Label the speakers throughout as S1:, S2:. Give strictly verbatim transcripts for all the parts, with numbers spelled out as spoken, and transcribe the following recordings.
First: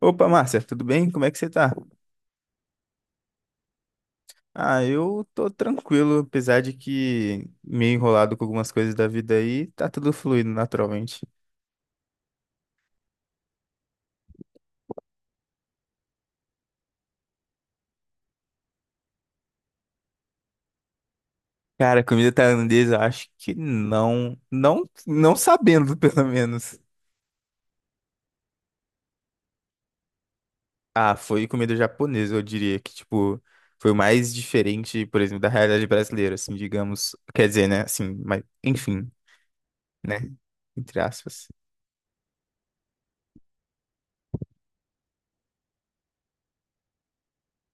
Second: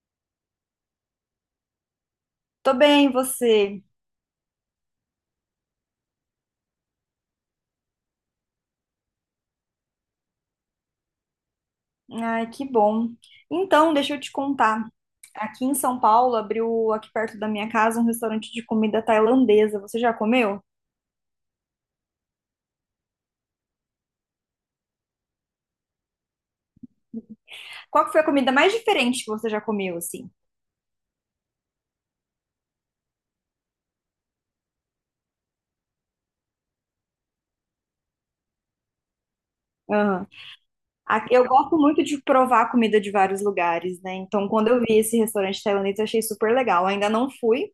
S1: Opa, Márcia, tudo bem? Como é que você tá?
S2: Tô bem, você?
S1: Ah, eu tô tranquilo, apesar de que meio enrolado com algumas coisas da vida aí, tá tudo fluindo naturalmente.
S2: Ai, que bom. Então, deixa eu te contar. Aqui em São Paulo abriu aqui perto da minha casa um restaurante de comida tailandesa. Você já comeu?
S1: Cara, comida tailandesa, eu acho que não, não, não sabendo, pelo menos.
S2: Qual que foi a comida mais diferente que você já comeu, assim?
S1: Ah, foi comida japonesa, eu diria que, tipo, foi o mais diferente, por exemplo, da realidade brasileira, assim, digamos. Quer dizer, né, assim, mas, enfim, né, entre
S2: A- Eu
S1: aspas.
S2: gosto muito de provar comida de vários lugares, né? Então, quando eu vi esse restaurante tailandês, eu achei super legal. Ainda não fui,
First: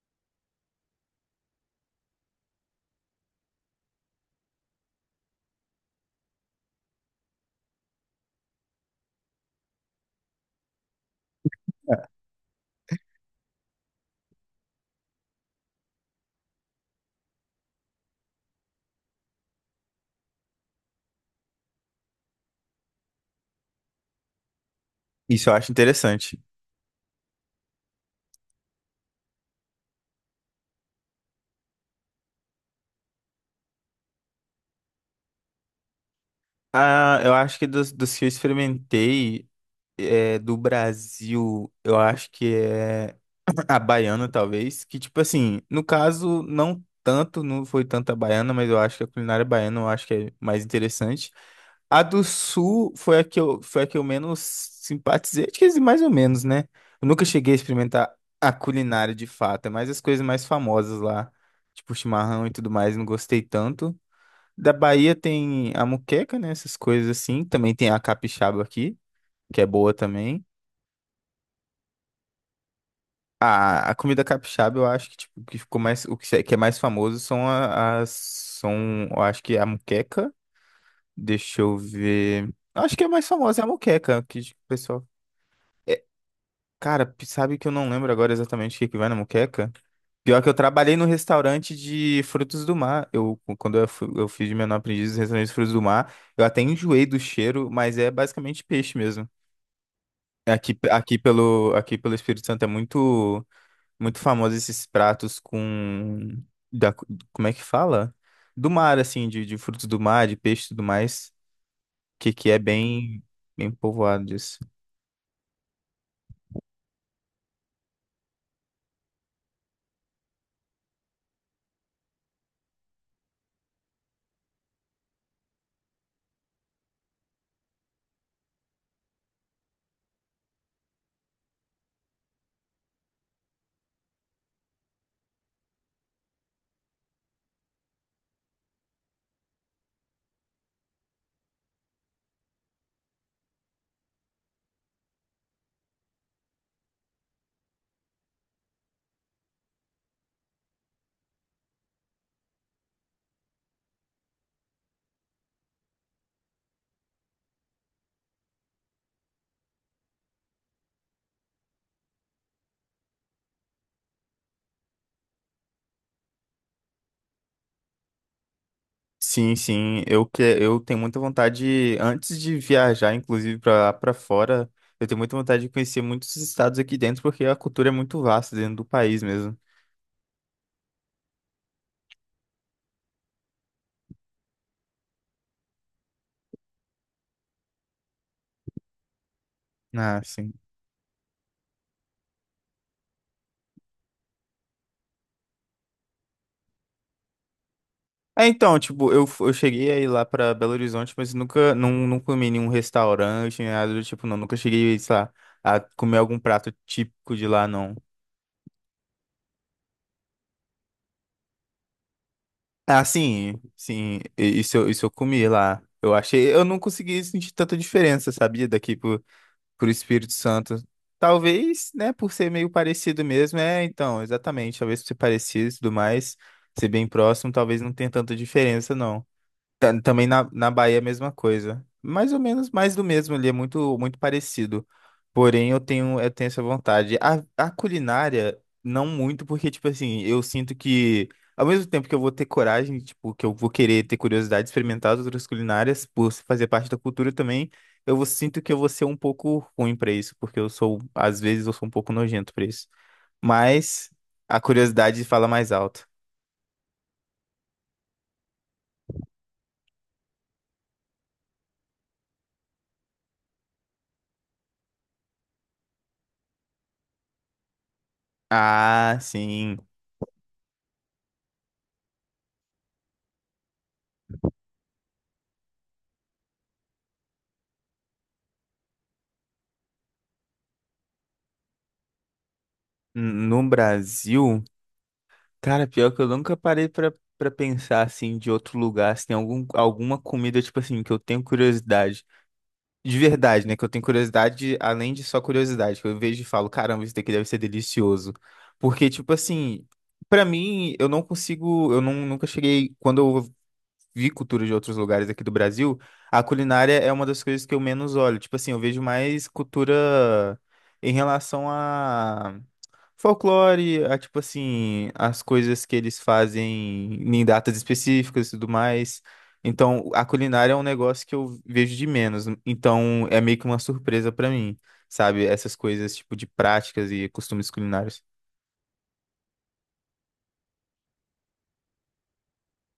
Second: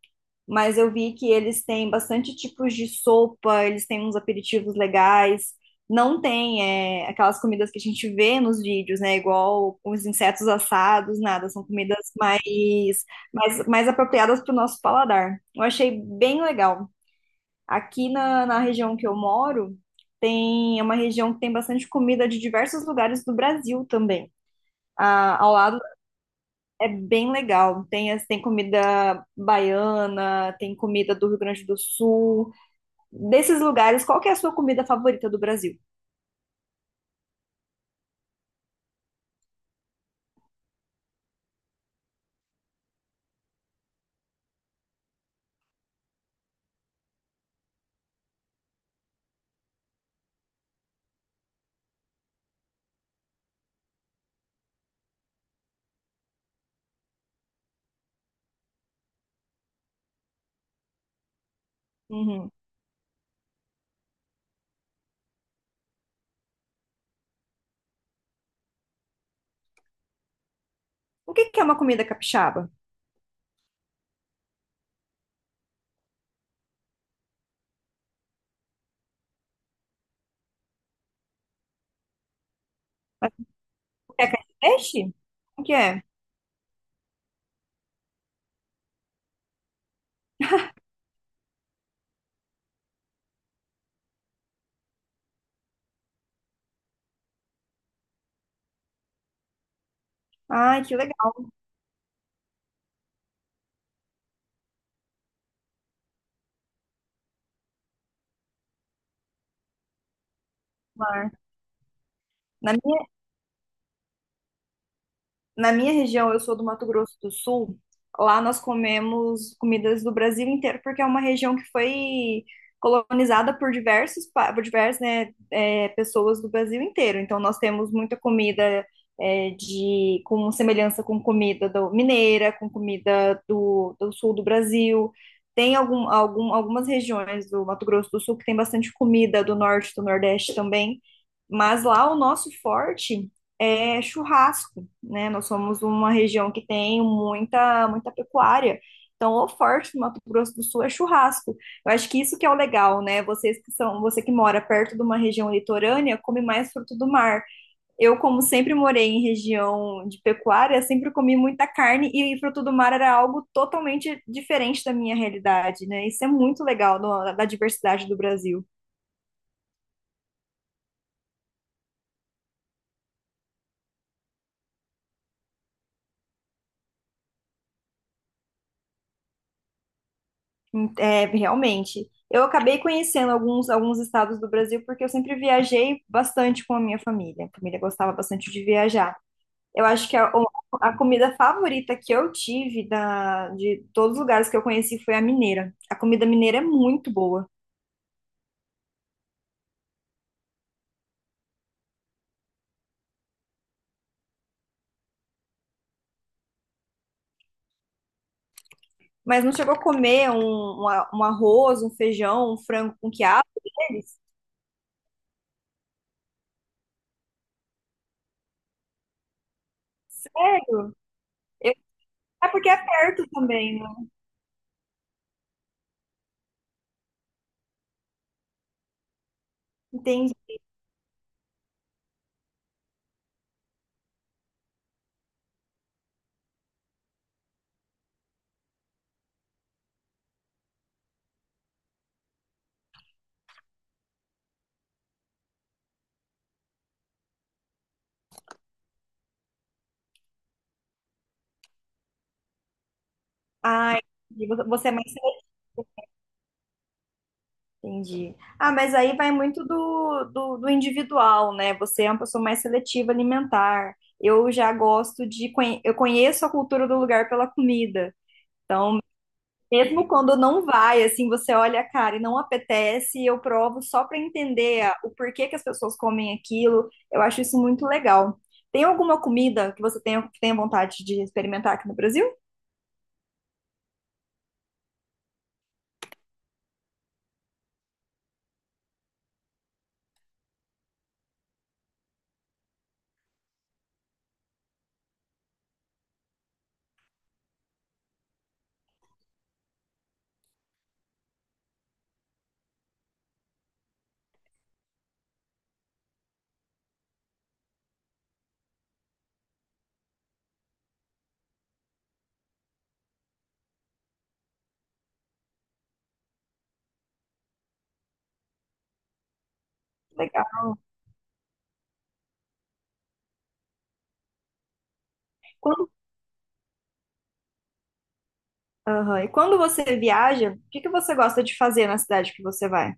S2: mas eu vi que eles têm bastante tipos de sopa, eles têm uns aperitivos legais. Não tem, é, aquelas comidas que a gente vê nos vídeos, né? Igual os insetos assados, nada. São comidas mais, mais, mais apropriadas para o nosso paladar. Eu achei bem legal. Aqui na, na região que eu moro, tem, é uma região que tem bastante comida de diversos lugares do Brasil também. Ah,
S1: Isso
S2: ao
S1: eu acho
S2: lado
S1: interessante.
S2: é bem legal. Tem, as- tem comida baiana, tem comida do Rio Grande do Sul. Desses lugares, qual que é a sua comida favorita do Brasil?
S1: Ah, eu acho que dos, dos que eu experimentei, é, do Brasil, eu acho que é a baiana, talvez. Que, tipo assim, no caso, não tanto, não foi tanto a baiana, mas eu acho que a culinária baiana eu acho que é mais interessante. A do Sul foi a que eu, foi a que eu menos simpatizei, acho que é mais ou menos, né? Eu nunca cheguei a experimentar a culinária de fato, é mais as coisas mais famosas lá, tipo chimarrão e
S2: Uhum.
S1: tudo mais, não gostei tanto. Da Bahia tem a muqueca, né? Essas coisas assim. Também tem a capixaba aqui, que é boa também.
S2: O que que é uma comida capixaba?
S1: A, a comida capixaba, eu acho que, tipo, que ficou mais, o que se- que é mais famoso são a- as, são, eu acho que é a moqueca, deixa eu ver, eu acho que a mais famosa é a moqueca,
S2: É
S1: que
S2: carne de
S1: o pessoal,
S2: peixe? O que é?
S1: é, cara, p- sabe que eu não lembro agora exatamente o que que vai na moqueca? Pior que eu trabalhei no restaurante de frutos do mar, eu, quando eu, fui- eu fiz de menor aprendiz no restaurante de frutos do mar, eu até enjoei do cheiro, mas é basicamente peixe mesmo. Aqui,
S2: Ai, que
S1: aqui
S2: legal.
S1: pelo, aqui pelo Espírito Santo é muito. Muito famosos esses pratos com. Da... Como é que fala? Do mar, assim, de, de frutos do mar, de peixe e tudo
S2: Mar.
S1: mais. Que, que é
S2: Na minha
S1: bem, bem povoado disso.
S2: Na minha região, eu sou do Mato Grosso do Sul. Lá nós comemos comidas do Brasil inteiro, porque é uma região que foi colonizada por diversos, pa- por diversas, né, é, pessoas do Brasil inteiro. Então nós temos muita comida é, de com semelhança com comida do mineira, com comida do, do sul do Brasil. Tem algum, algum, algumas regiões do Mato Grosso do Sul que tem bastante comida do norte, do nordeste também. Mas lá o nosso forte é churrasco, né? Nós somos uma região que tem muita, muita pecuária. Então, o forte do Mato Grosso do Sul é churrasco. Eu acho que isso que é o legal, né? Vocês que são, você que mora perto de uma região litorânea, come mais fruto do mar. Eu, como sempre morei em região de pecuária, sempre comi muita carne e fruto do mar era algo totalmente diferente da minha realidade, né? Isso é muito legal no- da diversidade do Brasil.
S1: Sim, sim. Eu, que... eu tenho muita vontade, antes de viajar, inclusive, para lá para fora, eu tenho muita vontade de conhecer muitos estados aqui dentro, porque a cultura é muito vasta dentro do país mesmo.
S2: É, realmente. Eu acabei conhecendo alguns, alguns estados do Brasil porque eu sempre viajei bastante com a minha família. A família gostava bastante de viajar. Eu acho que
S1: Ah,
S2: a,
S1: sim.
S2: a comida favorita que eu tive da, de todos os lugares que eu conheci foi a mineira. A comida mineira é muito boa.
S1: É, então, tipo, eu, f- eu cheguei aí lá pra Belo Horizonte, mas nunca, não, não comi em nenhum restaurante, nem nada do tipo, não. Nunca cheguei, sei lá, a comer algum prato típico de lá, não.
S2: Mas não chegou a comer um, um a- um arroz, um feijão, um frango
S1: Ah,
S2: com quiabo
S1: sim, sim,
S2: deles?
S1: i- isso, eu- isso eu comi lá. Eu achei, eu não consegui sentir tanta diferença, sabia? Daqui pro, pro Espírito Santo.
S2: Sério? Eu-
S1: Talvez, né, por
S2: É
S1: ser
S2: porque
S1: meio
S2: é
S1: parecido
S2: perto
S1: mesmo,
S2: também,
S1: é,
S2: né?
S1: então, exatamente, talvez por ser parecido e tudo mais, ser bem próximo, talvez não tenha tanta diferença, não. Ta- Também
S2: Entendi.
S1: na, na Bahia, é a mesma coisa. Mais ou menos mais do mesmo ali, é muito, muito parecido. Porém, eu tenho, eu tenho essa vontade. A, a culinária, não muito, porque, tipo assim, eu sinto que, ao mesmo tempo que eu vou ter coragem, tipo, que eu vou querer ter curiosidade de experimentar as outras culinárias, por fazer parte da cultura também, eu vou- sinto que eu vou ser um pouco ruim pra isso, porque eu sou, às vezes, eu sou um pouco nojento pra isso.
S2: Ai,
S1: Mas a
S2: você é mais.
S1: curiosidade fala mais alto.
S2: Entendi. Ah, mas aí vai muito do, do, do individual, né? Você é uma pessoa mais seletiva alimentar. Eu já gosto de. conhe- Eu conheço a cultura do lugar pela comida.
S1: Ah, sim.
S2: Mesmo quando não vai, assim, você olha a cara e não apetece, eu provo só para entender a- o porquê que as pessoas comem aquilo. Eu acho isso muito legal. Tem alguma comida que você tenha, que tenha vontade de experimentar aqui no Brasil?
S1: No Brasil. Cara, pior que eu nunca parei pra, pra pensar assim de outro lugar, se tem algum, alguma comida, tipo assim, que eu tenho curiosidade. De verdade, né? Que eu tenho curiosidade, além de só curiosidade, que eu vejo e falo, caramba, isso daqui deve ser delicioso. Porque, tipo assim, pra mim, eu não consigo, eu não, nunca cheguei, quando eu vi cultura de outros lugares aqui do Brasil, a culinária é uma das coisas que eu menos olho. Tipo assim, eu vejo mais cultura em relação a folclore, a, tipo assim, as coisas que eles fazem em datas específicas e tudo mais. Então, a
S2: Legal.
S1: culinária é um negócio que eu vejo de menos. Então, é meio que uma surpresa pra mim, sabe? Essas
S2: Quando.
S1: coisas, tipo, de práticas e costumes culinários.
S2: Aham. E quando você viaja, o que que você gosta de fazer na cidade que você vai?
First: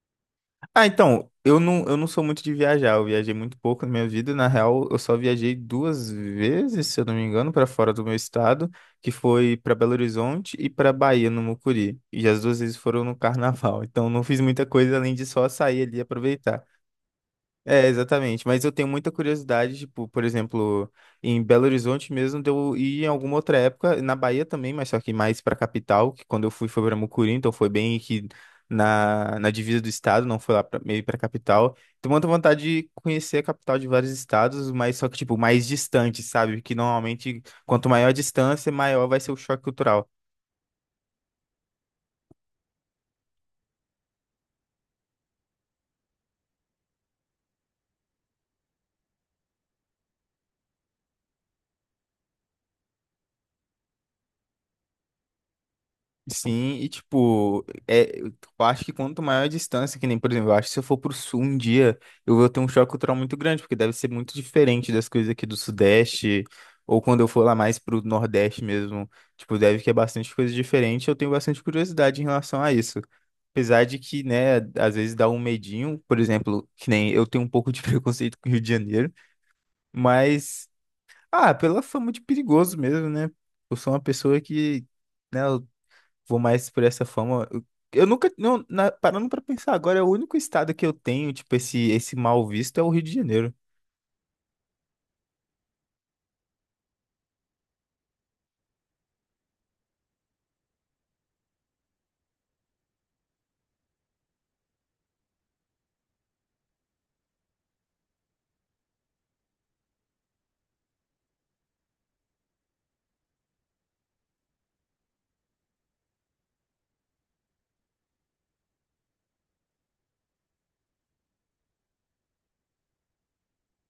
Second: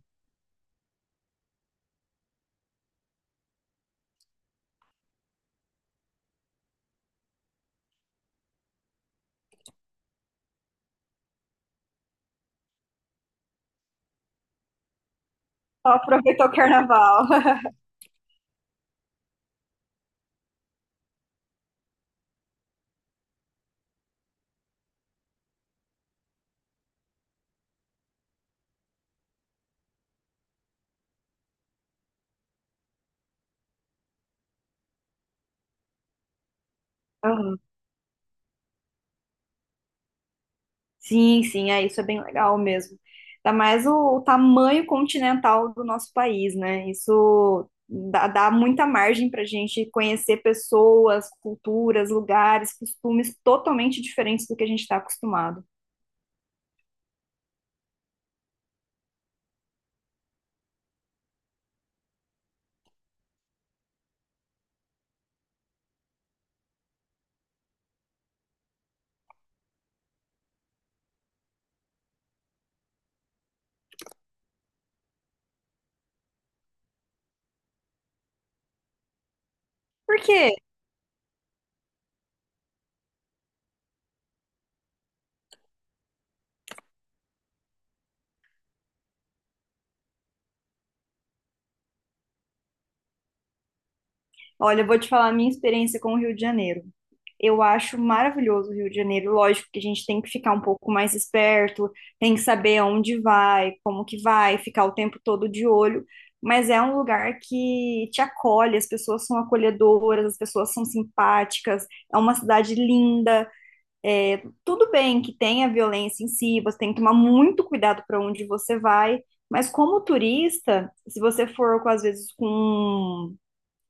S1: Ah, então, eu não, eu não sou muito de viajar, eu viajei muito pouco na minha vida, na real, eu só viajei duas vezes, se eu não me engano, para fora do meu estado, que foi para Belo Horizonte e para Bahia, no Mucuri, e as duas vezes foram no carnaval, então não fiz muita coisa além de só sair
S2: Só
S1: ali e
S2: aproveitou o
S1: aproveitar.
S2: carnaval.
S1: É, exatamente. Mas eu tenho muita curiosidade, tipo, por exemplo, em Belo Horizonte mesmo, de eu ir em alguma outra época, na Bahia também, mas só que mais pra capital, que quando eu fui foi pra Mucuri, então foi bem que na, na divisa do estado, não foi lá pra, meio pra capital. Tenho muita vontade de conhecer a capital de vários estados, mas só que, tipo, mais distante, sabe? Que normalmente,
S2: Aham.
S1: quanto maior a distância, maior vai ser o choque cultural.
S2: Sim, sim, é isso é bem legal mesmo. Ainda mais o, o tamanho continental do nosso país, né? Isso dá, dá muita margem para a gente conhecer pessoas, culturas, lugares, costumes totalmente diferentes do que a gente está acostumado.
S1: Sim, e tipo, é, eu acho que quanto maior a distância, que nem, por exemplo, eu acho que se eu for pro sul um dia, eu vou ter um choque cultural muito grande, porque deve ser muito diferente das coisas aqui do Sudeste, ou quando eu for lá mais pro Nordeste mesmo, tipo, deve que é bastante coisa diferente, eu tenho bastante curiosidade em relação a isso. Apesar de que, né, às vezes dá um medinho, por exemplo, que nem eu tenho um pouco de preconceito com o Rio de Janeiro,
S2: Por quê?
S1: mas, ah, pela fama de perigoso mesmo, né? Eu sou uma pessoa que né? Vou mais por essa forma. Eu eu nunca, não, na- parando pra pensar agora, é o único estado que eu tenho, tipo, esse, esse mal visto é o Rio de Janeiro.
S2: Olha, eu vou te falar a minha experiência com o Rio de Janeiro. Eu acho maravilhoso o Rio de Janeiro. Lógico que a gente tem que ficar um pouco mais esperto, tem que saber aonde vai, como que vai, ficar o tempo todo de olho. Mas é um lugar que te acolhe, as pessoas são acolhedoras, as pessoas são simpáticas, é uma cidade linda. Tudo bem que tenha violência em si, você tem que tomar muito cuidado para onde você vai. Mas como turista, se você for com, às vezes com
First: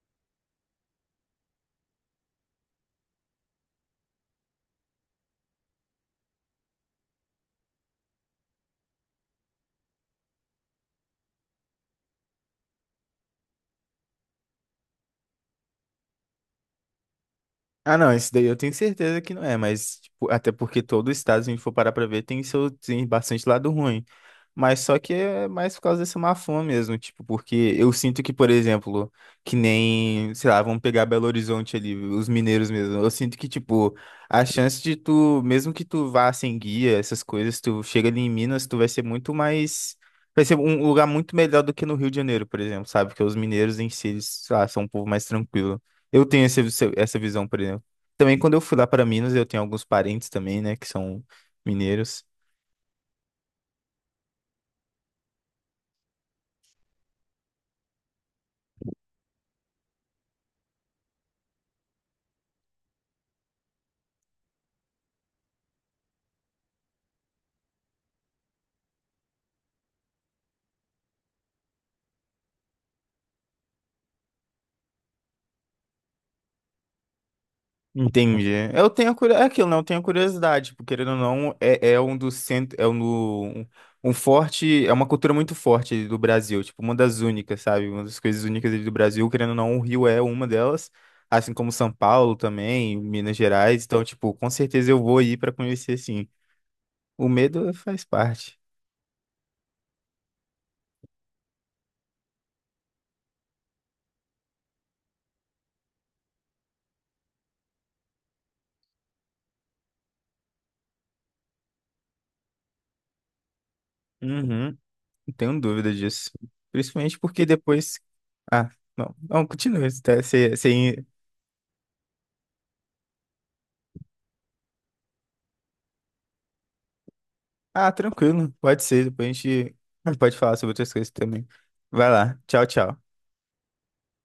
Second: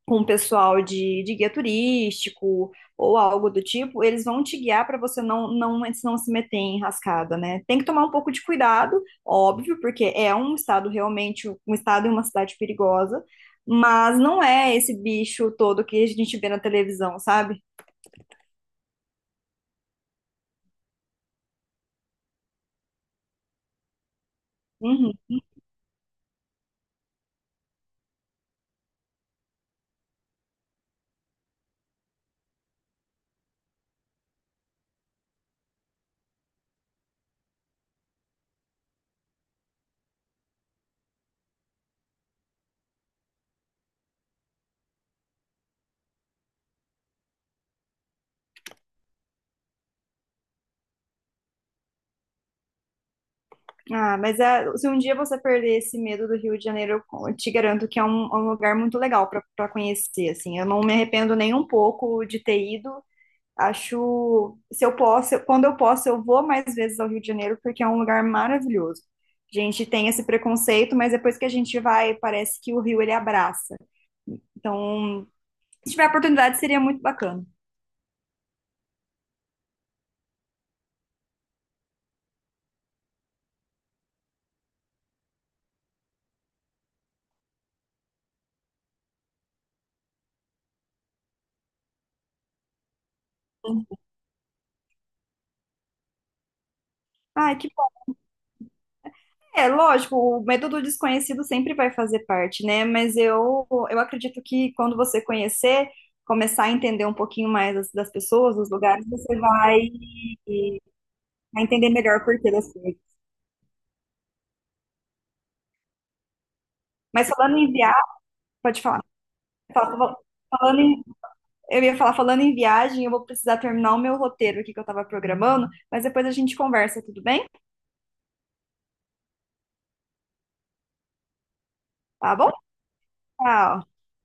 S2: com o pessoal de, de guia turístico ou algo do tipo, eles vão te guiar para você não, não, não se meter em enrascada, né? Tem que tomar um pouco de cuidado, óbvio, porque é um estado realmente, um estado e uma cidade perigosa, mas não é esse bicho todo que a gente vê na televisão, sabe?
S1: Ah, não, esse daí eu tenho certeza que não é, mas tipo, até porque todo estado, se a gente for parar pra ver, tem seu tem bastante lado ruim. Mas só que
S2: Uhum.
S1: é mais por causa dessa má fama mesmo, tipo, porque eu sinto que, por exemplo, que nem, sei lá, vamos pegar Belo Horizonte ali, os mineiros mesmo. Eu sinto que, tipo, a chance de tu, mesmo que tu vá sem guia, essas coisas, tu chega ali em Minas, tu vai ser muito mais. Vai ser um lugar muito melhor do que no Rio de Janeiro, por exemplo, sabe? Porque os mineiros em si, eles, sei lá, são um povo mais tranquilo. Eu tenho esse, essa visão, por exemplo. Também quando eu fui lá para Minas, eu tenho alguns parentes também, né, que são mineiros.
S2: Ah, mas é- se um dia você perder esse medo do Rio de Janeiro, eu te garanto que é um, é um lugar muito legal para conhecer, assim. Eu não me arrependo nem um pouco de ter ido. Acho, se eu posso, quando eu posso, eu vou mais vezes ao Rio de Janeiro, porque é um lugar maravilhoso. A gente tem esse preconceito, mas depois que a gente vai, parece que o Rio ele abraça. Então, se tiver oportunidade, seria muito bacana.
S1: Entendi. Eu tenho a curiosidade, é aquilo, não, eu tenho a curiosidade, porque querendo ou não, é, é um dos centros, é um, do- um um forte, é uma cultura muito forte ali do Brasil, tipo, uma das únicas, sabe? Uma das coisas únicas ali do Brasil, querendo ou não, o Rio é uma delas, assim como São Paulo também, Minas Gerais, então, tipo, com certeza eu vou ir para conhecer, sim. O
S2: Ai, que.
S1: medo faz parte.
S2: É, lógico, o medo do desconhecido sempre vai fazer parte, né? Mas eu, eu acredito que quando você conhecer, começar a entender um pouquinho mais das, das pessoas, dos lugares, você vai, vai entender melhor o porquê das coisas.
S1: Uhum. Não tenho dúvida disso. Principalmente
S2: Mas
S1: porque
S2: falando em
S1: depois.
S2: viagem,
S1: Ah,
S2: pode falar.
S1: não. Não, continua.
S2: Fala-
S1: Tá,
S2: fala-
S1: você,
S2: Falando em-
S1: você...
S2: eu ia falar, falando em viagem, eu vou precisar terminar o meu roteiro aqui que eu estava programando, mas depois a gente conversa, tudo bem?
S1: ah, tranquilo. Pode ser. Depois a gente pode falar sobre outras coisas também. Vai
S2: Tá
S1: lá.
S2: bom?
S1: Tchau, tchau.
S2: Tchau.